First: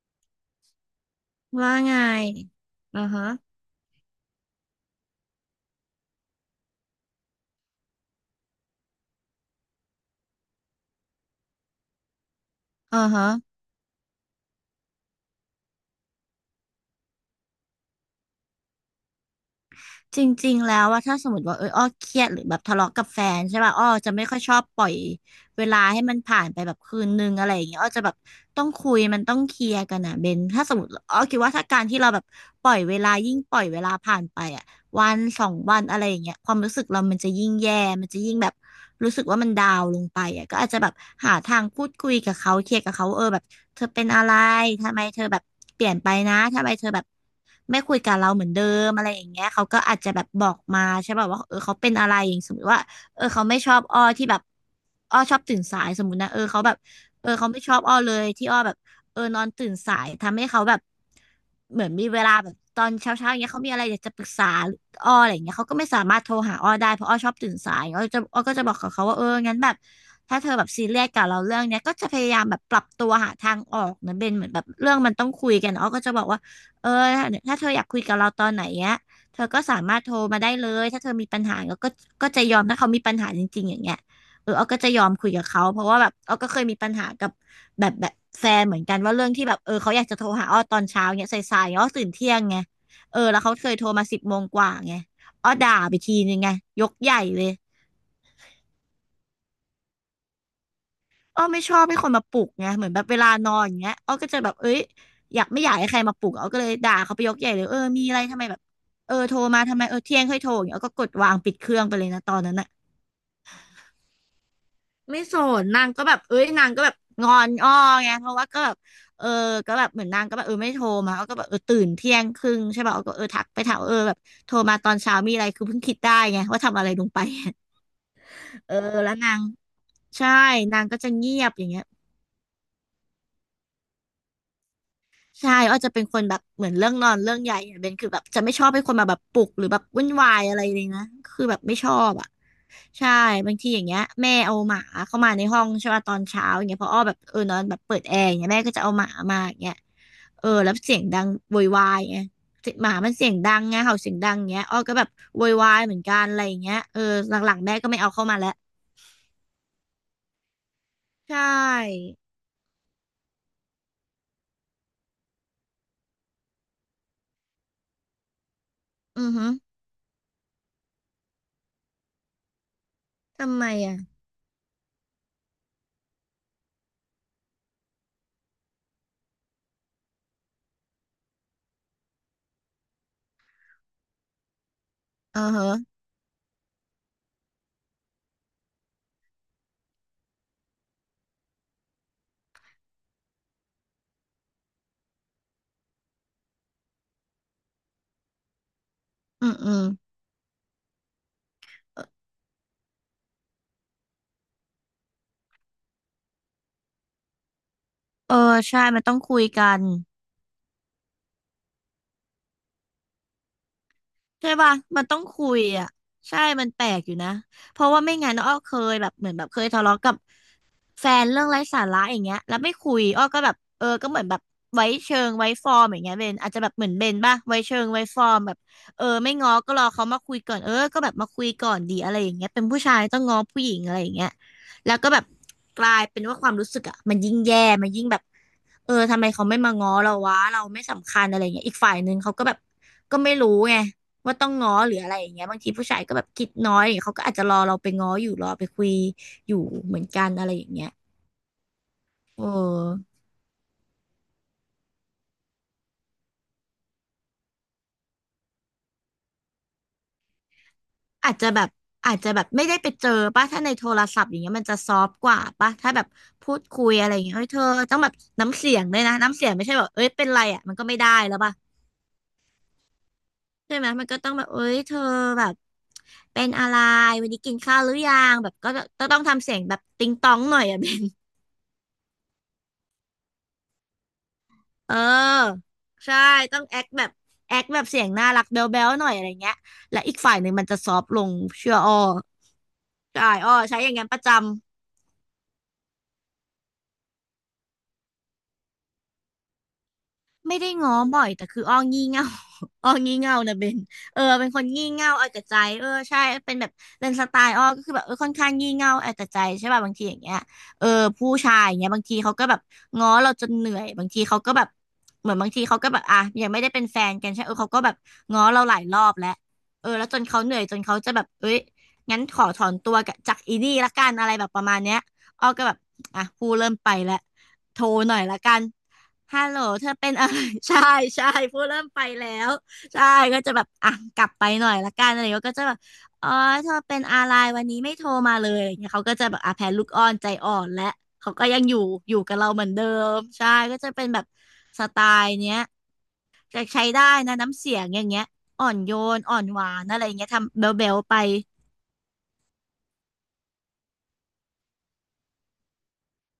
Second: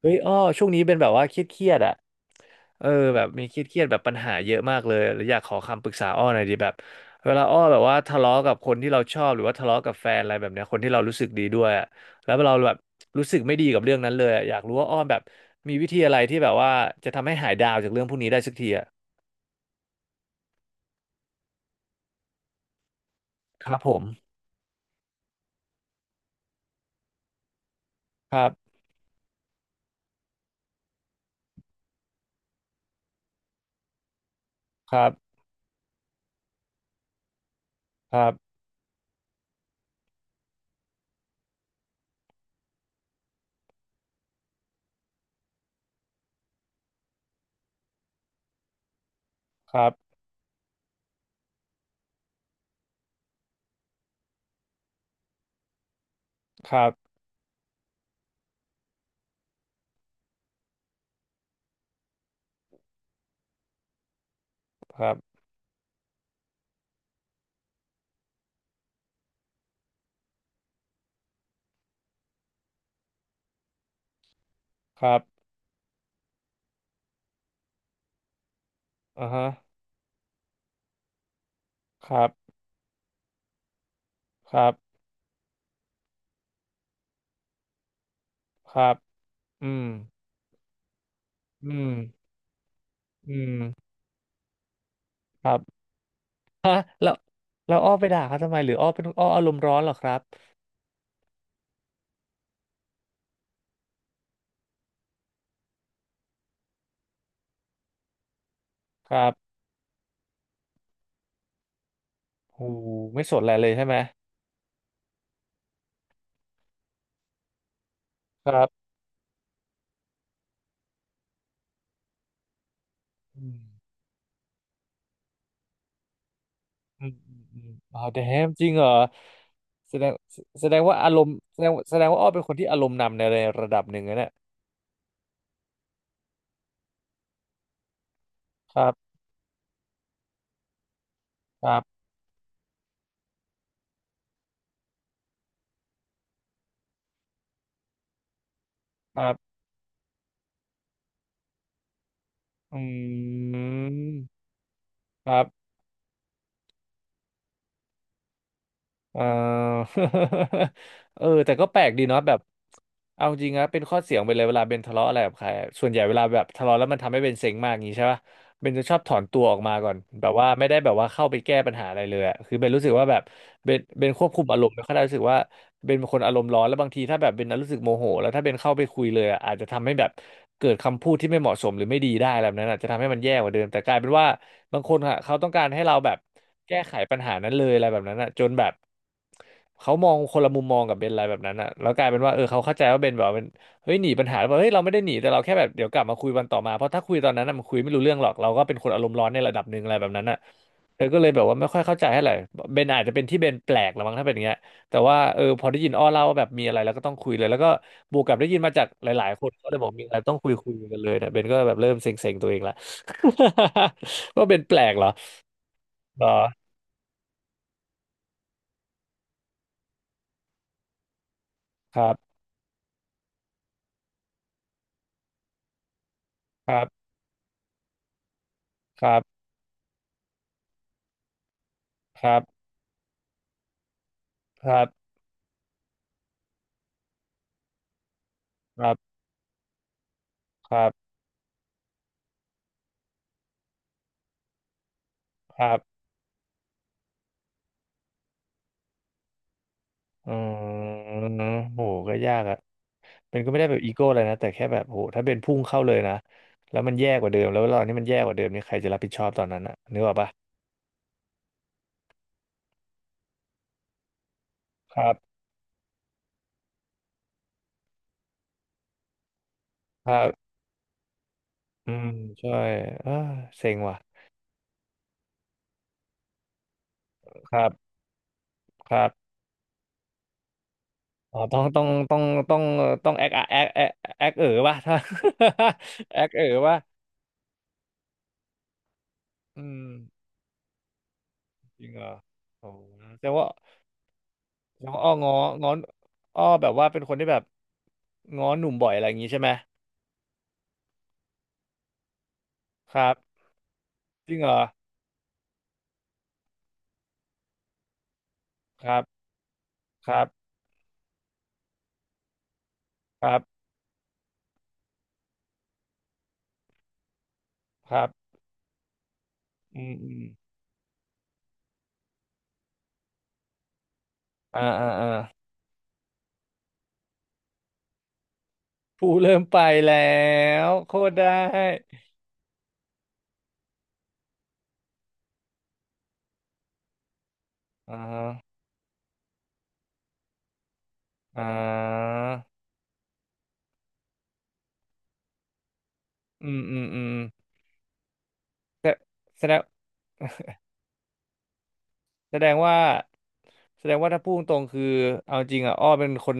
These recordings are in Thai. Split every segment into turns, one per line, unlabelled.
เฮ้ยอ้อช่วงนี้เป็นแบบว่าเครียดเครี
ว่า
ยดอ่ะ
ไง
เออ
อือ
แบ
ฮะ
บมีเครียดแบบปัญหาเยอะมากเลยแล้วอยากขอคำปรึกษาอ้อหน่อยดีแบบเวลาอ้อแบบว่าทะเลาะกับคนที่เราชอบหรือว่าทะเลาะกับแฟนอะไรแบบเนี้ยคนที่เรารู้สึกดีด้วยอะแล้วเราแบบ
อือฮะ
รู้สึกไม่ดีกับเรื่องนั้นเลยอะอยากรู้ว่าอ้อแบบมีวิธีอะไรที่แบบว่าจะทำให้หายดาวจากเรื่องพวกนี้ได้สักทีอ่ะ
จริงๆแล้วว่าถ้าสมมติว่าอ้อเครียดหรือแบบทะเลาะกับแฟนใช่
ค
ป่ะ
รับ
อ้อ
ผ
จะไม่
ม
ค่อยชอบปล่อยเวลาให้มันผ่านไปแบบคืนนึงอะไรอย่างเงี้ยอ้อจะแบบ
ครั
ต้อง
บ
คุยมันต้องเคลียร์กันอ่ะเบนถ้าสมมติอ้อคิดว่าถ้าการที่เราแบบปล่อยเวลายิ่งปล่อยเวลาผ่านไปอ่ะ
ครั
วัน
บ
สองวันอะไรอย่างเงี้ยความรู้สึกเรามันจะยิ่งแย่มัน
ค
จะ
รั
ยิ่งแบบ
บ
รู้สึกว่ามันดาวน์ลงไปอ่ะก็อาจจะแบบหาทางพูดคุยกับเขาเคลียร์กับเขาแบบเธอเป็นอะไรทำไมเธอแบบเปลี่ยนไปนะทำไมเธอแบบไม่คุยกับเราเหมือนเดิมอะไรอย่างเงี้ยเขา
ค
ก็
รับ
อาจจะแบบบอกมาใช่ป่ะว่าเขาเป็นอะไรอย่างสมมติว่าเขาไม่ชอบอ้อที่แบบอ้อชอบตื่นสายสมมตินะเขาแบ
ค
บ
รับ
เขาไม่ชอบอ้อเลยที่อ้อแบบนอนตื่นสายทำให้เขาแบบเหมือนมีเวลาแบบตอนเช้าๆอย่างเงี้ยเขามีอะไรอยากจะปรึกษา
ค
อ้
รั
ออะไร
บ
อย่างเงี้ยเขาก็ไม่สามารถโทรหาอ้อได้เพราะอ้อชอบตื่นสายอ้อก็จะบอกกับเขาว่าเอองั้นแบบถ้าเธอแบบซีเรียสกับเราเรื่องเนี้ยก็จะพยายามแบบปรับตัวหาทางออกนะเบนเหมือนแบบเรื่อง
ค
มั
รั
น
บ
ต้องคุยกันอ้อก็จะบอกว่าเออถ้าเธออยากคุยกับเราตอนไหนเนี้ย
อ่า
เธ
ฮะ
อก็สามารถโทรมาได้เลยถ้าเธอมีปัญหาก็
ครั
ก็
บ
จะยอมถ้าเขามีปัญหาจริงๆอย่างเงี้ย
ค
อ้
รั
อ
บ
ก็จะยอมคุยกับเขาเพราะว่าแบบอ้อก็เคยมีปัญหากับแบบแฟน
ค
เหมือน
รั
กั
บ
นว่าเรื่องที่แบบ
อืม
เขาอยากจะโทรหาอ้อตอนเช้าเนี้ยสา
อื
ยๆอ้อ
ม
ตื่นเที่ยงไง เออ
อื
แล้วเขาเคยโท
ม
รมาสิบโมงกว่าไง
ค
อ้อ
รั
ด่า
บ
ไปทีนึงไง
ฮะ
ยก
แล้
ให
ว
ญ่เลย
แล้วอ้อไปด่าเขาทำไมหรืออ้อเป็นอารมณ์ร้อนเหรอครับ
อ้อไม่ชอบให้คนมาปลุกไงเหมือนแบบเวลานอนอย่างเงี้ยอ้อก็จะแบบเอ้ยอยากไม่อยากให้ใครมาปลุกอ้อก็เลยด่าเขาไปยกใหญ่เลยมีอะไรทำไมแบบ
ครับ
โทรมาทำไมเที่ยงค่อยโทรอย่างเงี้ยอ้อก็กดวางปิดเครื่องไปเลยนะตอนนั้นน่ะ
โอ้โหไม่สนอะไรเลยใช่ไหม
ไม่สนนางก็แบบเอ้ยนางก็แบบงอนอ้อไงเพราะว่า
ค
ก็
รั
แบบ
บ
เออก็แบบเหมือนนางก็แบบไม่โทรมาเขาก็แบบตื่นเที่ยงครึ่งใช่ป่ะาก็ทัก
อืม
ไปถามแบบโทรมาตอนเช้ามีอะไรคือเพิ่งคิดได้ไงว่าทำอะไรล
อื
ง
ม
ไป
อืมอืมอ๋อ damn จริ
เอ
ง
อ
เหรอ
แล้วนาง
แสดง
ใช่
แสแสด
นา
ง
ง
ว่า
ก็จะ
อารม
เงี
ณ์
ยบ
แส
อ
ด
ย่าง
ง
เงี้ย
แสดงว่าอ้อเป็นคนที่อารมณ์นำในระดับหนึ่งนะเนี่ย
ใช่อ้อจะเป็นคนแบบเหมือนเรื่องนอนเรื่องใหญ่อะเบนคือแบบจะไม่ชอบ
ค
ให้
รั
คน
บ
มาแบบปลุกหรือแบบวุ่นวายอะไรเลยนะคือแบบ
ค
ไม่
รั
ชอ
บ
บอ่ะใช่บางทีอย่างเงี้ยแม่เอาหมาเข้ามาในห้องใช่ป่ะตอนเช้าอย่างเงี้ยเพออ้อแบบนอนแบบเปิดแอร์อย่างเงี้ยแม่ก็จะเอาหมา
ครั
มาอ
บ
ย่างเงี้ยแล้วเสียงดังโวยวายไง
อื
หมามันเสียงดังไงเห่าเสียงดัง
ม
เงี้ยอ้อก็แบบ
ครั
โว
บ
ยวายเหมือนกันอะไรอย่างเงี้ยหลังๆแม่ก็ไม่เอาเข้ามาแล้ว
เอ่อ เออ
ใช่
แต่ก็แปลกดีเนาะแบบเอาจริงนะเป็นข้อเสียงไปเลยเวลาเบนทะเลาะอะไรกับใครอะส่วนใหญ่เวลาแบบทะเลาะแล้วมันทำให้เบนเซ็งมากอย่างงี้ใช่ปะ เบนจะชอบถอน
อือ
ตัว
ฮึ
ออกมาก่อนแบบว่าไม่ได้แบบว่าเข้าไปแก้ปัญหาอะไรเลยอะคือเบนรู้สึกว่าแบบ
ทำไม
เบน
อ่ะ
เบนควบคุมอารมณ์ไม่ค่อยได้รู้สึกว่าเบนเป็นคนอารมณ์ร้อนแล้วบางทีถ้าแบบเบนรู้สึกโมโหแล้วถ้าเบนเข้าไปคุยเลยอะอาจจะทำให้แบบเกิดคำพูดที่ไม่เหมาะสมหรือไม่ดีได้อะไรแบบนั้นอาจจะทำให้มันแย่กว่าเดิมแต่กลายเป็นว่าบางคนอะเขา
อื
ต้อ
อ
งกา
ฮะ
รให้เราแบบแก้ไขปัญหานั้นเลยอะไรแบบนั้นอะจนแบบเขามองคนละมุมมองกับเบนอะไรแบบนั้นอะแล้วกลายเป็นว่าเออเขาเข้าใจว่าเบนแบบ เฮ้ยหนีปัญหาแล้วเปล่บเฮ้ยเราไม่ได้หนีแต่เราแค่แบบเดี๋ยวกลับมาคุยวันต่อมาเพราะถ้าคุยตอนนั้นน่ะมันคุยไม่รู้เรื่องหรอกเราก็เป็นคนอารมณ์ร้อนใน
อื
ระ
ม
ดับ
อื
หนึ่ง
ม
อะไรแบบนั้นอ่ะเธอก็เลยแบบว่าไม่ค่อยเข้า
เอ
ใจ
อ
เท่าไหร่เบนอาจจะเป็นที่เบนแปลกละมั้งถ้าเป็นอย่างเงี้ยแต่ว่าเออพอได้ยินอ้อเล่าว่าแบบมีอะไรแล้วก็ต้องคุยเลยแล้วก็บวกกับได้ยินมาจา
ใช่
ก
มัน
ห
ต้อง
ลาย
คุ
ๆค
ย
น
กั
ก็เลย
น
บอกมีอะไรต้องคุยกันเลยเนี่ยเบนก็แบบเริ่มเซ็งๆตัวเองละ ว่า
ใช่
เบน
ป่ะ
แปลก
มั
เหร
น
อ
ต้องคุยอ่ะ
เหรอ
ใช่มันแปลกอยู่นะเพราะว่าไม่งั้นอ้อเคยแบบเหมือนแบบเคยทะเลาะกับแฟนเรื่องไร้สา
ค
ระ
รั
อย่างเงี้
บ
ยแล้วไม่คุยอ้อก็แบบก็เหมือนแบบไว้เชิงไว้ฟอร์มอย่างเงี้ยเบนอาจจะแบ
ค
บ
รั
เหมือนเบ
บ
นป่ะไว้เชิงไว้ฟอร์มแบบ
ครั
ไม่
บ
ง้อก็รอเขามาคุยก่อนก็แบบมาคุยก่อนดีอะไร
ค
อย่าง
รับ
เงี้ยเป็นผู้ชายต้องง้อผู้หญิงอะไรอย่างเงี้ย
ครับ
แล้วก็แบบกลายเป็นว่าความรู้สึกอ่ะมันยิ่งแย่มันยิ่งแบบ
ครับ
ทำไมเขาไม่มาง้อเราวะเรา
ค
ไม่
รับ
สำคัญอะไรเงี้ยอีกฝ่ายหนึ่งเขาก็แบบก็ไม่รู้ไง ว่าต้องง้อหรืออะไรอย่างเงี้ยบา
ค
งที
รับ
ผู้ชายก็แบบคิดน้อยเขาก็อาจจะรอเราไปง้ออยู่รอไปคุยอยู่เหมือนกัน
อ
อะไรอย่างเงี้
ื
ย
มโหก็ยาก
เอ
อะ
อ
เป็นก็ไม่ได้แบบอีโก้อะไรนะแต่แค่แบบโหถ้าเป็นพุ่งเข้าเลยนะแล้วมันแย่กว่าเดิมแล้วตอนนี้มันแย่กว่าเดิมนี่ใครจะรับผิดชอบตอนนั้นอะนึกออกปะ
อาจจะแบบอาจจะแบบไม่ได้ไปเจอป่ะถ้าในโทรศัพท์อย่างเงี้ยมันจะซ
ค
อฟ
รับ
ต์กว่าป่ะถ้าแบบพูดคุยอะไรอย่างเงี้ยเฮ้ยเธอต้องแบบน้ำเสียงด้วยนะน้ำเสียงไม่ใช่แบบเอ้
ค
ย
รั
เป็นไร
บ
อ่ะมันก็ไม่ได้แล้วป่ะ
อืมใช่เออเซ็
ใช่
ง
ไหม
ว่ะ
มันก็ต้องแบบเอ้ยเธอแบบเป็นอะไรวันนี้
ค
กิน
รั
ข้าว
บ
หรือยังแบบก็
ครั
จะต้อง
บ
ทำเสียงแบบติงตองหน่อยอ่ะ เบน
อ๋อต้องต้องต้องแอคเอ๋อป่ะ
เ
ถ้า
ออ ใช่
แอค เอ๋อ
ต้อง
ป่ะ
แอคแบบแอคแบบเสียงน่ารักแบ๊วๆหน่อยอะไรเงี้ย
อืม
และอีกฝ่ายหนึ่งมันจะซอฟต์ลงเชื่อ
จริง
อ้อ
เหรอโอ้
ใช่
แต่ว่า
อ้อใช้อย่างงั้นประจำ
แงว่าอ้ององ้อนอ้อแบบว่าเป็นคนที่แบบง้อหนุ่มบ่อยอะไรอย่างงี้ใช่ไหม
ไม่ได้ง้อบ่อยแต่คืออ้องี่เง่า อ้อ
ครับ
งี่เง่านะเบน
จริง
เป็
เห
น
ร
ค
อ
นงี่เง่าเอาแต่ใจใช่เป็นแบบเป็นสไตล์อ้อก็คือแบบค่อนข้างงี่
ค
เง่า
รับ
เอาแต่ใจใช่ป่ะบางที
ค
อย่า
รั
ง
บ
เงี้ยเออผู้ชายอย่างเงี้ยบางทีเขาก็แบบง้อ
ค
เรา
รั
จนเห
บ
นื่อยบางทีเขาก็แบบเหมือนบางทีเขาก็แบบอ่ะยังไม่ได้เป็นแฟนกันใช่เขาก็แบ
ค
บ
รับ
ง้อเราหลายรอบแล้ว
อืม
แล้
อื
วจ
ม
นเขาเหนื่อยจนเขาจะแบบเอ้ยงั้นขอถอนตัวกับจากอีนี่ละกันอะไรแบบป
อ่า
ระมาณ
อ่า
เนี้ย
อ่า
อ้อก็แบบอ่ะผู้เริ่มไปแล้วโทรหน่อยละกัน
ผู้เริ่ม
ฮัลโห
ไป
ลเธอ
แล้
เป็นอะไร
ว
ใช่
โคตร
ใช่
ได้
พูดเริ่มไปแล้วใช่ก็จะแบบอ่ะกลับไปหน่อยละกันอะไรอย่างเงี้ยก็จะแบบอ๋อเธอเป็นอะไรวันนี้ไม่
อ่า
โทรมาเลยอะไรย่างเงี้ยเขาก็จะแบบอ่ะแพ้ลูกอ้อนใจอ่อนและเขา
อ่
ก็ยังอยู่อ
า
ยู่กับเราเหมือนเดิมใช่ก็จะเป็นแบบสไตล์เนี้ย
อื
จะ
มอื
ใช้
มอื
ได้
ม
นะน้ำเสียงอย่างเงี้ยอ่อนโยนอ่อ
แส
น
ด
ห
ง
วานอะไรอย่างเงี้ยทำเบลเบลไป
แสดงว่าแสดงว่าถ้าพูดตรงๆคือเอาจริงอ่ะอ้อเป็นคน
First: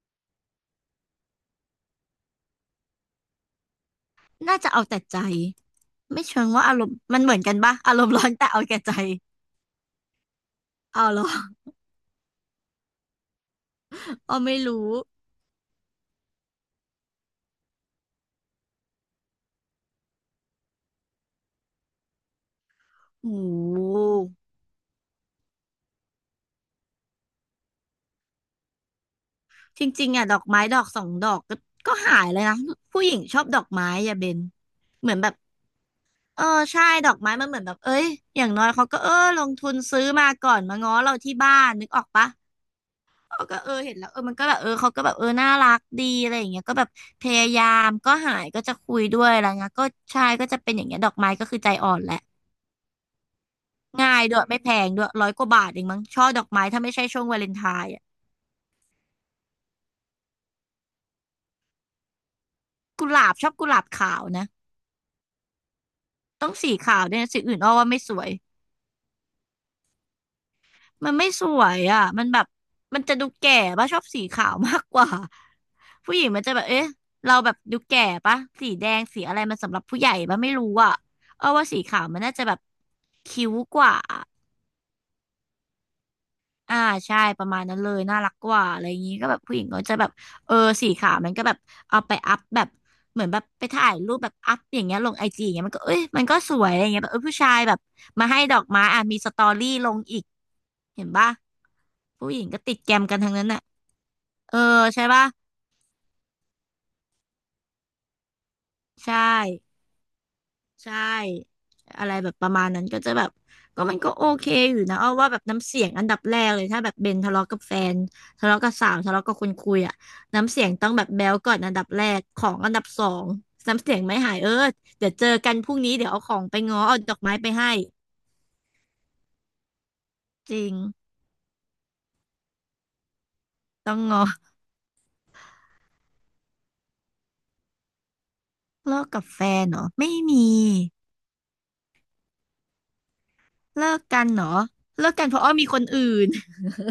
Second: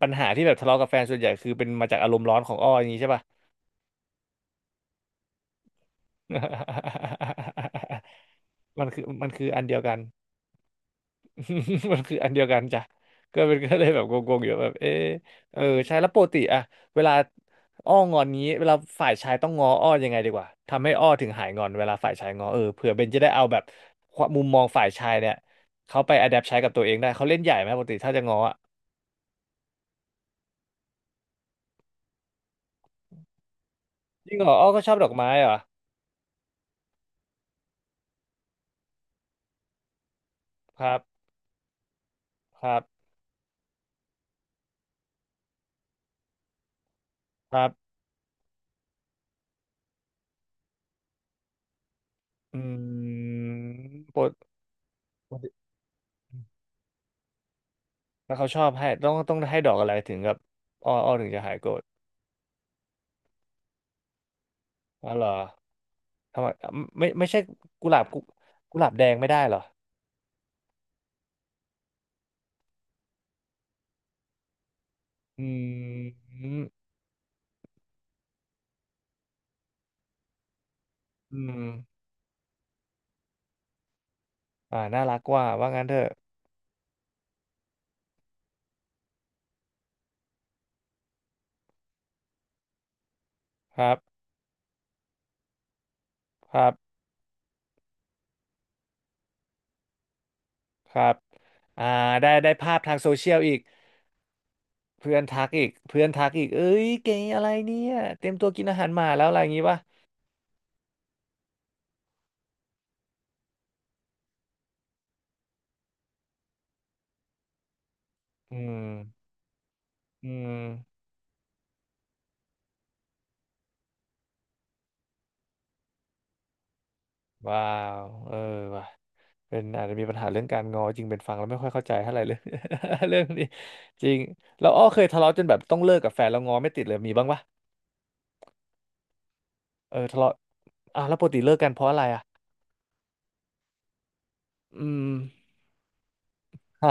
ปัญหาที่แบบทะเลาะกับแฟนส่วนใหญ่คือเป็นมาจากอารมณ์ร้อนของอ้ออย่างนี้ใช่ป่ะ
น่าจะเอาแต่ใจไม่เชิงว่าอารมณ์มันเหมือนกันปะอารมณ์ร้อนแต่เอา แก่ใจ
มันคืออันเดียวกัน
เอาเหรอ
มันคืออันเดียวกันจ้ะก็เลยแบบง
อ๋อ
งๆอยู่
ไม่
แบบ
รู้
เออเออใช่แล้วปกติอะเวลาอ้องอนนี้เวลาฝ่ายชายต้องง้ออ้อยังไงดีกว่าทำให้อ้อถึงหายงอนเวลาฝ่ายชายง้อเออเผื่อเบนจะ
โอ
ได้เอาแบบ
้
ความมุมมองฝ่ายชายเนี่ยเขาไปอ d แ p t ใช้กับตัวเองได้เขาเล่นใหญ่ไหมปกติถ้าจะง้ออะ
จริงๆอ่ะดอกไม้ดอกสองดอกก็ก็หายเลยนะผู้หญิงชอบดอกไม้อย่าเบ
จริง
น
เหรออ้อก็ชอบด
เห
อก
มือนแบ
ไม้
บ
เหรอ
เออใช่ดอกไม้มันเหมือนแบบเอ้ยอย่างน้อยเขาก็ลงทุนซื้อมาก่อนมา
ค
ง้อ
รับ
เราที่บ้านนึกออกปะ
ครับ
เขาก็เห็นแล้วมันก็แบบเขาก็แบบน่ารักดีอะไรอย่างเงี้ยก็แบบพยา
ค
ยา
รั
ม
บ
ก็หายก็จะคุยด้วยอะไรเงี้ยก็ใช่ก็จะเป็นอย่างเงี้ยดอกไม้ก็คือใจอ่อนแหละ
อืมป
ง่าย
ก
ด้วยไม่แพงด้วยร้อ
ป
ย
ก
ก
ติ
ว่าบาทเองมั้งช่อดอกไม้ถ้าไม่ใช่ช่วงวาเลนไทน์อ่ะ
แล้วเขาชอบให้ต้องให้ดอกอะไรถึงกับอ้อถึงจะหายโกรธ
กุหลาบชอบกุหลาบขาวนะ
อ๋อเหรอ ทำไม
ต้องสีขาว
ไม่
ด้วย
ไม่
นะ
ใช่
สีอื่นอ้อ
กุ
ว่า
ห
ไม่
ลาบ
ส
กุ
วย
กุหลาบแดงไม่ได้เหรอ
มันไม่สวยอ่ะมันแบบมันจะดูแก่ป่ะชอบสีขาวมากกว่า
อื
ผู้หญิง
ม
มันจะแบบเอ๊ะเราแบบดูแก่ป่ะสีแดงสีอะไรมันสำหรับผู้ใหญ่ป่ะไม่รู้อ่ะ
อื
เอา
ม
ว่าสีขาวมันน่าจะแบบคิ้วกว่า
อ่าน่ารักกว่าว่างั้นเถอะ
อ่าใช่ประมาณนั้นเลยน่ารักกว่าอะไรอย่างนี้ก็แบบผู้หญิงก็จะแบบเออสีขาวมันก็แบบเอาไปอัพแบบเหมือนแบบไป
ค
ถ่า
รั
ย
บ
รูปแบบอัพอย่างเงี้ยลงไอจีอย่างเงี้ยมันก็เอ้ยมันก็ส
ค
ว
รั
ย
บ
อะไรเงี้ยแบบผู้ชายแบบมาให้ดอกไม้อ่ะมีสตอรี่ลงอีก
ค
เห็
รั
น
บ
ปะ
อ่าได้
ผู้หญิง
ได้
ก็ติ
ภาพ
ดแก
ทาง
ม
โซ
กัน
เชี
ทั้ง
ยล
นั้น
อีก
น่ะเออใช่
เพื่อน
ปะ
ทักอีกเพื่อนทักอีกเอ้ยเก๋อะไรเนี่ยเตรียมตัวกินอาหารหมา
ใช่
แล้วอะไรอย่างงี้ป่ะ
ใช่อะไรแบบประมาณนั้นก็จะแบบก็มันก็โอเคอยู่นะเอาว่าแบบน้ำเสียงอันดับแรกเลยถ้าแบบเบนทะเลาะกับแฟนทะ
อื
เลาะกับสาวทะเลาะ
ม
กับคนคุยอ่ะ
อื
น้ำเสียงต้อง
ม
แบบแบ๊วก่อนอันดับแรกของอันดับสองน้ำเสียงไม่หายเดี๋ยวเจอกันพรุ่งนี้เดี๋ยวเอาของไปง้อเอาดอกไม้ไป
ว้า
ให้
วเออว่ะเป็นอาจจะมีปัญหาเรื่อง
จ
การ
ริง
งอจริงเป็นฟังแล้วไม่ค่อยเข้าใจเท่าไหร่เลย เรื่องนี้
ต้อง
จริง
ง้อ
เราอ้อเคยทะเลาะจนแบบต้องเลิกกับแฟนแล้วงอไม่ติดเลยมีบ้างปะ
เลิกกับแฟนเหรอ
เออ
ไม่
ทะเลาะ
มี
อ่ะแล้วปกติเลิกกันเพราะอะไรอ่ะ
เลิกกันเหรอ
อืม
เลิกกันเพราะอ้อมีคนอื่น
ฮะ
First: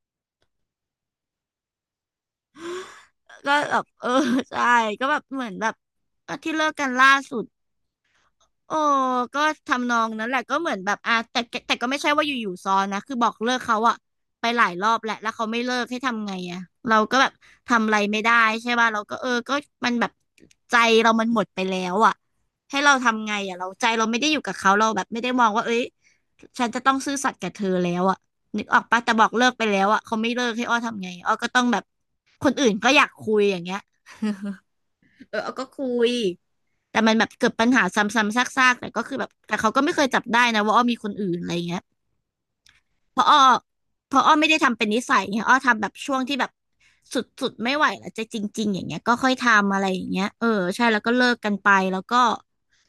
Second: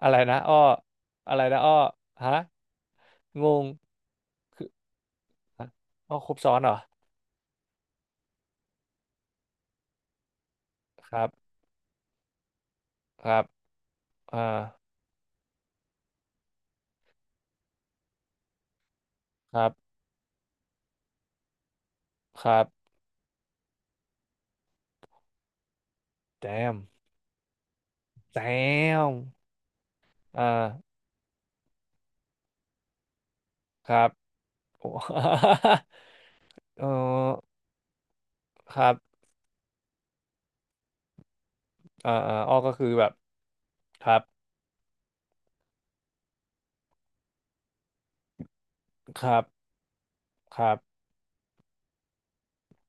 อะไรนะอ้ออะไรนะอ้อฮะง
ก็
ง
แบบใช่
คือ
ก็แบบเหมือนแบ
ฮะ
บ
อ้อคร
ก็
บซ้
ที่
อน
เลิ
เหร
ก
อ
กันล่าสุด โอ้ก็ทำนองนั้นแหละก็เหมือนแบบ
ค
อ่ะ
รั
แต่
บ
แต่แต่ก็ไม่ใช่ว่าอยู่ๆซ้อนนะคือ
ค
บอก
รับ
เลิกเขาอะไป
อ่า
หลายรอบแหล้วแล้วเขาไม่เลิกให้ทำไงอะเราก็แบบทำอะไรไม่ได้ใช่ป่ะเราก็
ค
ก็
รั
มั
บ
นแบบใจเรามันหมดไปแล้วอะ
ครั
ให้
บ
เราทำไงอะเราใจเราไม่ได้อยู่กับเขาเราแบบไม่ได้มองว่าเอ้ย
แจ
ฉัน
ม
จะต้องซื่อสัตย์กับเธอแล้วอะ
แจ
นึกออกปะ
ม
แต่บอกเลิกไปแล้วอะเขาไม่
อ่
เลิกให้อ้อ
า
ทำไงอ้อก็ต้องแบบคนอื่นก็อยากคุยอย่างเงี้ย
ครับ โอ้
เออออก็คุย
เอ
แต่มันแบบ
อ
เกิดปัญหาซ้ำๆซาก
ค
ๆแต่
รับ
ก็คือแบบแต่เขาก็ไม่เคยจับได้นะว่าอ้อมีคนอื่นอะไรเงี้ย
อ่าอ่าอ้อก็คือแบบ
เพราะอ้อ
ค
เพ
รับ
ราะอ้อไม่ได้ทำเป็นนิสัยไงอ้อทำแบบช่วงที่แบบสุดๆไม่ไหวแล้วจะจริงๆอย่างเงี้ยก็
ค
ค่อย
รับ
ทำอะไรอย่างเงี้ย
ครับ
ใช่แล้วก็เลิกกันไปแล้วก็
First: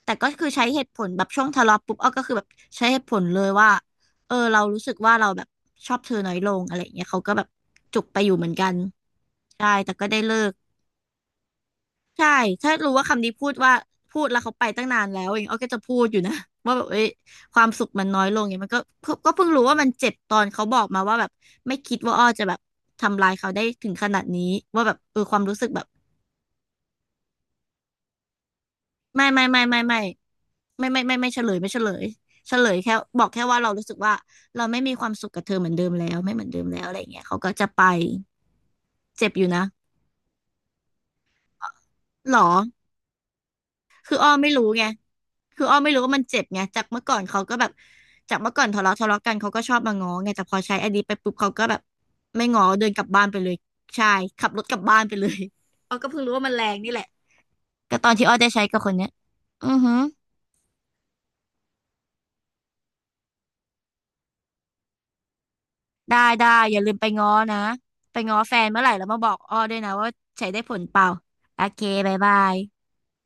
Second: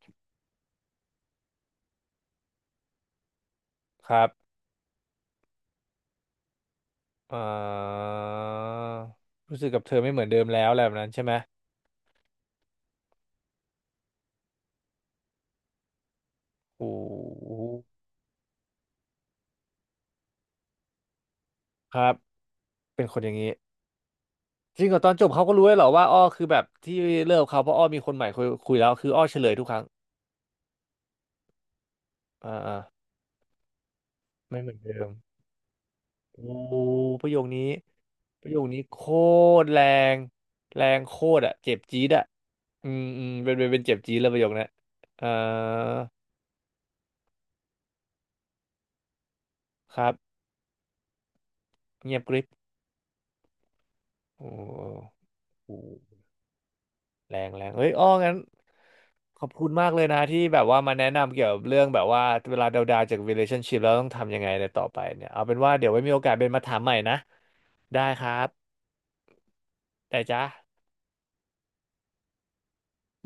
แต่ก็คือใช้เหตุผลแบบช่วงทะเลาะปุ๊บอ้อก็คือแบบใช้เหตุผลเลยว่า
ครับ
เรารู้สึกว่าเราแบบชอบเธอน้อยลงอะไรอย่างเงี้ยเขาก็
เอ่
แบบจุก
อ
ไปอยู่เหมือนกัน
รู้สึ
ใช่
กกับเธ
แต่
อ
ก็
ไม่เห
ได้
มือน
เลิ
เดิม
ก
แล้วอะไรแบบนั้นใช่ไหม
ใช่ ถ้ารู้ว่าคำนี้พูดว่าพูดแล้วเขาไปตั้งนานแล้วเองอ้อก็จะพูดอยู่นะ ว่าแบ
โอ้
บเอ้ย
โห
ความสุขมันน้อยลงเนี่ยมันก็ก็เพิ่งรู้ว่ามันเจ็บตอนเขาบอกมาว่าแบบไม่
ค
คิด
รับ
ว่าอ้อจะแบบ
เป็นคน
ทำ
อ
ลา
ย่า
ย
งนี้
เขาได้ถึงขนาดนี้
จ
ว่า
ริง
แบ
เหร
บ
อตอนจบ
ควา
เขา
ม
ก็
รู้
รู้
สึก
เลย
แบ
เหร
บ
อว่าอ้อคือแบบที่เลิกกับเขาเพราะอ้อมีคนใหม่คุยแล้วคืออ้อ
ไม่
เฉ
ไม่
ลย
ไม่
ทุกค
ไม่
รั้ง
ไม่ไม่ไม่ไม่ไม่ไม่ไม่เฉลยไม่เฉลย
อ่า
เฉล
อ่า
ยแค่บอกแค่ว่าเรารู้สึกว่า
ไม่
เรา
เหมือ
ไม่
น
มี
เดิ
ค
ม
วามสุขกับเธอเหมือนเดิมแล้วไม่เห
โอ้
มือนเดิมแล้วอะไรอย่างเงี้
ป
ย
ระโย
เขา
ค
ก็
นี้
จะไป
ประโยคนี้โค
เจ็บอยู่นะ
ตรแรงแรงโคตรอ่ะเจ็บจี๊ดอ่ะ
หรอ
อืมอืมเป็นเจ็บ
คื
จี๊ด
อ
เล
อ้อ
ยประโย
ไม่
ค
รู้
นั้น
ไง
อ่า
คืออ้อไม่รู้ว่ามันเจ็บไงจากเมื่อก่อนเขาก็แบบจากเมื่อก่อนทะเลาะกันเขาก็ชอบมา
ครั
ง้อ
บ
ไงแต่พอใช้อันนี้ไปปุ๊บเขาก็แบบ
เงียบกริ
ไม่
บ
ง้อเดินกลับบ้านไปเลยใช่
โอ
ขับรถกลับบ้าน
้
ไปเลย อ้อ
โห
ก็เพิ่งรู้ว่ามันแรงนี่แหละ
แรงแรงเฮ้ย
ก็
อ้อ
ตอนที่
งั้
อ้อ
น
ได้ใช้กับคนเนี้ย
ขอบคุ
อื
ณ
อ
มา
หื
ก
อ
เลยนะที่แบบว่ามาแนะนำเกี่ยวกับเรื่องแบบว่าเวลาดาวๆจาก relationship แล้วต้องทำยังไงในต่อไปเนี่ยเอาเป็นว่าเดี๋ยวไว้มี
ได้
โอกาสเป็
ได้
นมาถา
อ
ม
ย่า
ให
ลื
ม่
มไป
นะ
ง้อนะ
ได้
ไป
ครั
ง้อ
บ
แฟนเมื่อไหร่แล้วมาบอกอ้อด้วยนะว่า
ได้จ้า
ใช้ได้ผลเปล่าโอเคบ๊ายบาย